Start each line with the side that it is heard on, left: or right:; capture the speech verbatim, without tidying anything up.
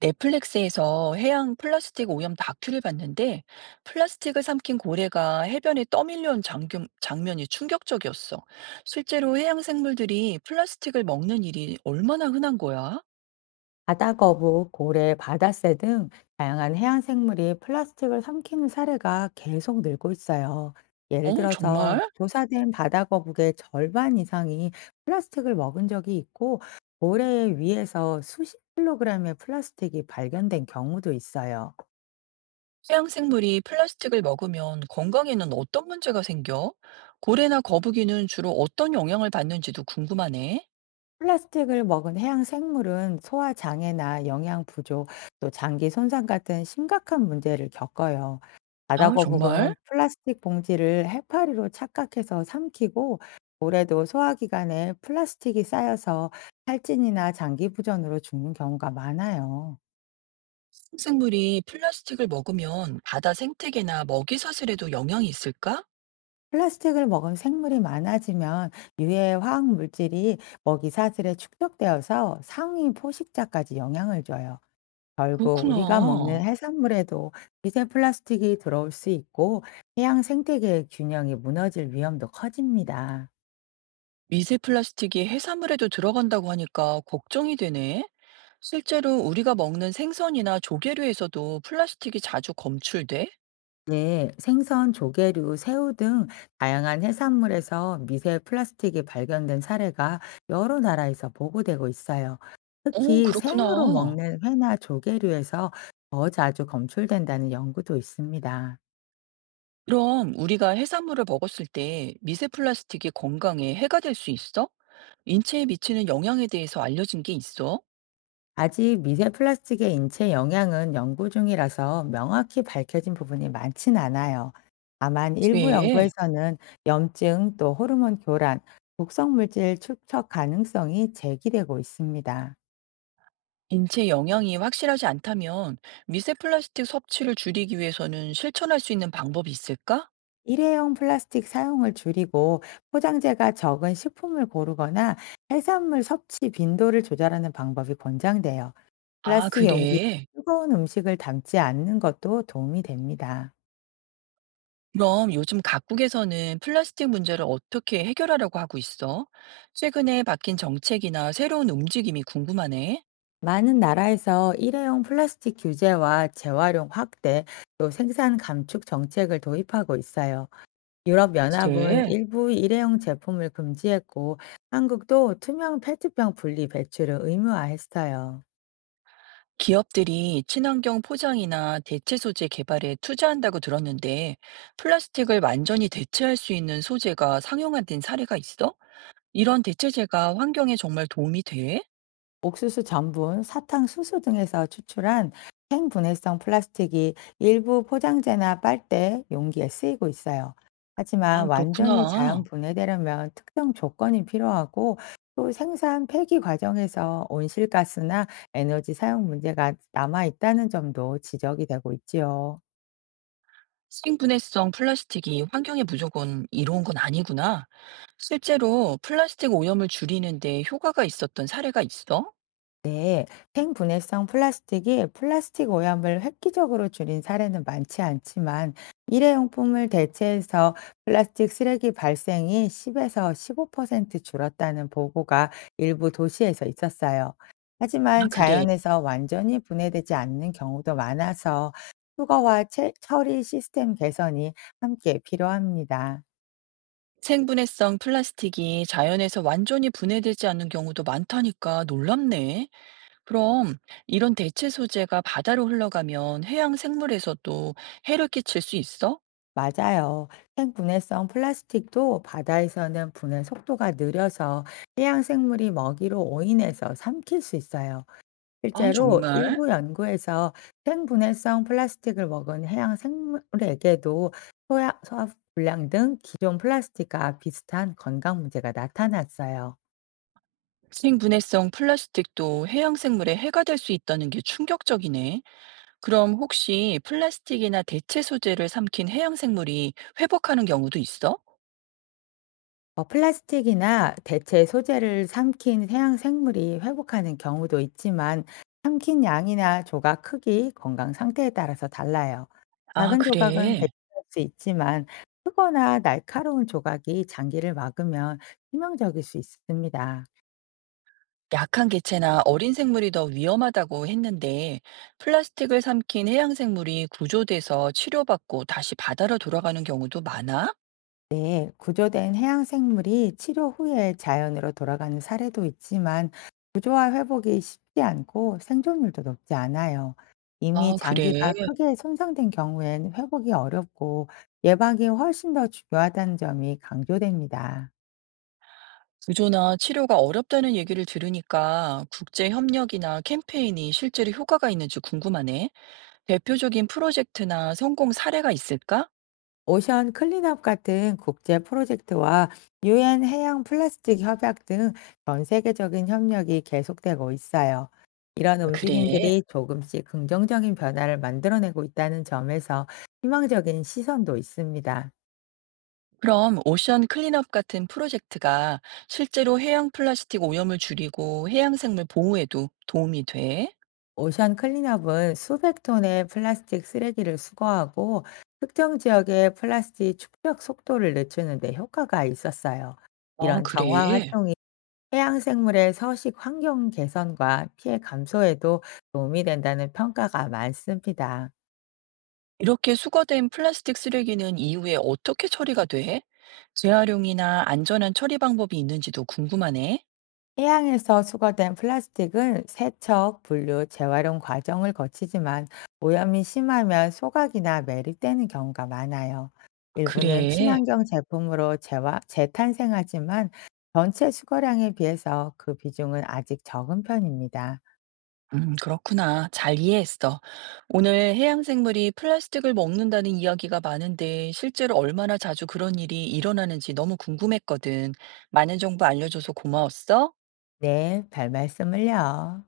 right: 넷플릭스에서 해양 플라스틱 오염 다큐를 봤는데 플라스틱을 삼킨 고래가 해변에 떠밀려 온 장면, 장면이 충격적이었어. 실제로 해양 생물들이 플라스틱을 먹는 일이 얼마나 흔한 거야?
left: 바다거북, 고래, 바다새 등 다양한 해양 생물이 플라스틱을 삼키는 사례가 계속 늘고 있어요. 예를
right: 어,
left: 들어서
right: 정말?
left: 조사된 바다거북의 절반 이상이 플라스틱을 먹은 적이 있고, 고래의 위에서 수십 킬로그램의 플라스틱이 발견된 경우도 있어요.
right: 해양 생물이 플라스틱을 먹으면 건강에는 어떤 문제가 생겨? 고래나 거북이는 주로 어떤 영향을 받는지도 궁금하네.
left: 플라스틱을 먹은 해양 생물은 소화 장애나 영양 부족, 또 장기 손상 같은 심각한 문제를 겪어요. 바다
right: 아, 정말?
left: 거북은 플라스틱 봉지를 해파리로 착각해서 삼키고, 올해도 소화기관에 플라스틱이 쌓여서 살찐이나 장기 부전으로 죽는 경우가 많아요.
right: 생물이 플라스틱을 먹으면 바다 생태계나 먹이 사슬에도 영향이 있을까?
left: 플라스틱을 먹은 생물이 많아지면 유해 화학 물질이 먹이 사슬에 축적되어서 상위 포식자까지 영향을 줘요. 결국 우리가 먹는
right: 그렇구나.
left: 해산물에도 미세 플라스틱이 들어올 수 있고 해양 생태계의 균형이 무너질 위험도 커집니다.
right: 미세 플라스틱이 해산물에도 들어간다고 하니까 걱정이 되네. 실제로 우리가 먹는 생선이나 조개류에서도 플라스틱이 자주 검출돼?
left: 네, 생선, 조개류, 새우 등 다양한 해산물에서 미세 플라스틱이 발견된 사례가 여러 나라에서 보고되고 있어요.
right: 어,
left: 특히 생으로
right: 그렇구나.
left: 먹는 회나 조개류에서 더 자주 검출된다는 연구도 있습니다.
right: 그럼 우리가 해산물을 먹었을 때 미세 플라스틱이 건강에 해가 될 수 있어? 인체에 미치는 영향에 대해서 알려진 게 있어?
left: 아직 미세 플라스틱의 인체 영향은 연구 중이라서 명확히 밝혀진 부분이 많진 않아요. 다만 일부
right: 네.
left: 연구에서는 염증 또 호르몬 교란, 독성 물질 축적 가능성이 제기되고 있습니다.
right: 인체 영향이 확실하지 않다면 미세 플라스틱 섭취를 줄이기 위해서는 실천할 수 있는 방법이 있을까?
left: 일회용 플라스틱 사용을 줄이고 포장재가 적은 식품을 고르거나 해산물 섭취 빈도를 조절하는 방법이 권장돼요.
right: 아,
left: 플라스틱 용기에
right: 그래.
left: 뜨거운 음식을 담지 않는 것도 도움이 됩니다.
right: 그럼 요즘 각국에서는 플라스틱 문제를 어떻게 해결하려고 하고 있어? 최근에 바뀐 정책이나 새로운 움직임이 궁금하네.
left: 많은 나라에서 일회용 플라스틱 규제와 재활용 확대, 또 생산 감축 정책을 도입하고 있어요. 유럽연합은
right: 네.
left: 일부 일회용 제품을 금지했고, 한국도 투명 페트병 분리 배출을 의무화했어요.
right: 기업들이 친환경 포장이나 대체 소재 개발에 투자한다고 들었는데, 플라스틱을 완전히 대체할 수 있는 소재가 상용화된 사례가 있어? 이런 대체재가 환경에 정말 도움이 돼?
left: 옥수수 전분, 사탕, 수수 등에서 추출한 생분해성 플라스틱이 일부 포장재나 빨대, 용기에 쓰이고 있어요. 하지만
right: 아,
left: 완전히 자연
right: 그렇구나.
left: 분해되려면 특정 조건이 필요하고 또 생산 폐기 과정에서 온실가스나 에너지 사용 문제가 남아 있다는 점도 지적이 되고 있지요.
right: 식분해성 플라스틱이 환경에 무조건 이로운 건 아니구나. 실제로 플라스틱 오염을 줄이는데 효과가 있었던 사례가 있어?
left: 네, 생분해성 플라스틱이 플라스틱 오염을 획기적으로 줄인 사례는 많지 않지만 일회용품을 대체해서 플라스틱 쓰레기 발생이 십에서 십오 퍼센트 줄었다는 보고가 일부 도시에서 있었어요.
right: 아,
left: 하지만
right: 그래.
left: 자연에서 완전히 분해되지 않는 경우도 많아서 수거와 채- 처리 시스템 개선이 함께 필요합니다.
right: 생분해성 플라스틱이 자연에서 완전히 분해되지 않는 경우도 많다니까 놀랍네. 그럼 이런 대체 소재가 바다로 흘러가면 해양 생물에서도 해를 끼칠 수 있어?
left: 맞아요. 생분해성 플라스틱도 바다에서는 분해 속도가 느려서 해양 생물이 먹이로 오인해서 삼킬 수 있어요.
right: 아,
left: 실제로
right: 정말?
left: 일부 연구에서 생분해성 플라스틱을 먹은 해양 생물에게도 소화, 소화 불량 등 기존 플라스틱과 비슷한 건강 문제가 나타났어요.
right: 생분해성 플라스틱도 해양 생물에 해가 될 수 있다는 게 충격적이네. 그럼 혹시 플라스틱이나 대체 소재를 삼킨 해양 생물이 회복하는 경우도 있어?
left: 어 플라스틱이나 대체 소재를 삼킨 해양 생물이 회복하는 경우도 있지만 삼킨 양이나 조각 크기, 건강 상태에 따라서 달라요.
right: 아,
left: 작은 조각은
right: 그래.
left: 배출할 수 있지만 크거나 날카로운 조각이 장기를 막으면 치명적일 수 있습니다.
right: 약한 개체나 어린 생물이 더 위험하다고 했는데, 플라스틱을 삼킨 해양 생물이 구조돼서 치료받고 다시 바다로 돌아가는 경우도 많아?
left: 네, 구조된 해양 생물이 치료 후에 자연으로 돌아가는 사례도 있지만 구조화 회복이 쉽지 않고 생존율도 높지 않아요. 이미
right: 아, 그래.
left: 장기가 크게 손상된 경우엔 회복이 어렵고 예방이 훨씬 더 중요하다는 점이 강조됩니다.
right: 구조나 치료가 어렵다는 얘기를 들으니까 국제 협력이나 캠페인이 실제로 효과가 있는지 궁금하네. 대표적인 프로젝트나 성공 사례가 있을까?
left: 오션 클린업 같은 국제 프로젝트와 유엔 해양 플라스틱 협약 등 전 세계적인 협력이 계속되고 있어요. 이런
right: 그래.
left: 움직임들이 조금씩 긍정적인 변화를 만들어내고 있다는 점에서 희망적인 시선도 있습니다.
right: 그럼 오션 클린업 같은 프로젝트가 실제로 해양 플라스틱 오염을 줄이고 해양 생물 보호에도 도움이 돼?
left: 오션 클린업은 수백 톤의 플라스틱 쓰레기를 수거하고 특정 지역의 플라스틱 축적 속도를 늦추는 데 효과가 있었어요.
right: 아,
left: 이런 정화
right: 그래?
left: 활동이 해양 생물의 서식 환경 개선과 피해 감소에도 도움이 된다는 평가가 많습니다.
right: 이렇게 수거된 플라스틱 쓰레기는 이후에 어떻게 처리가 돼? 재활용이나 안전한 처리 방법이 있는지도 궁금하네.
left: 해양에서 수거된 플라스틱은 세척, 분류, 재활용 과정을 거치지만 오염이 심하면 소각이나 매립되는 경우가 많아요. 일부는
right: 그래.
left: 친환경 제품으로 재 재탄생하지만 전체 수거량에 비해서 그 비중은 아직 적은 편입니다.
right: 음, 그렇구나. 잘 이해했어. 오늘 해양 생물이 플라스틱을 먹는다는 이야기가 많은데 실제로 얼마나 자주 그런 일이 일어나는지 너무 궁금했거든. 많은 정보 알려줘서 고마웠어.
left: 네, 별 말씀을요.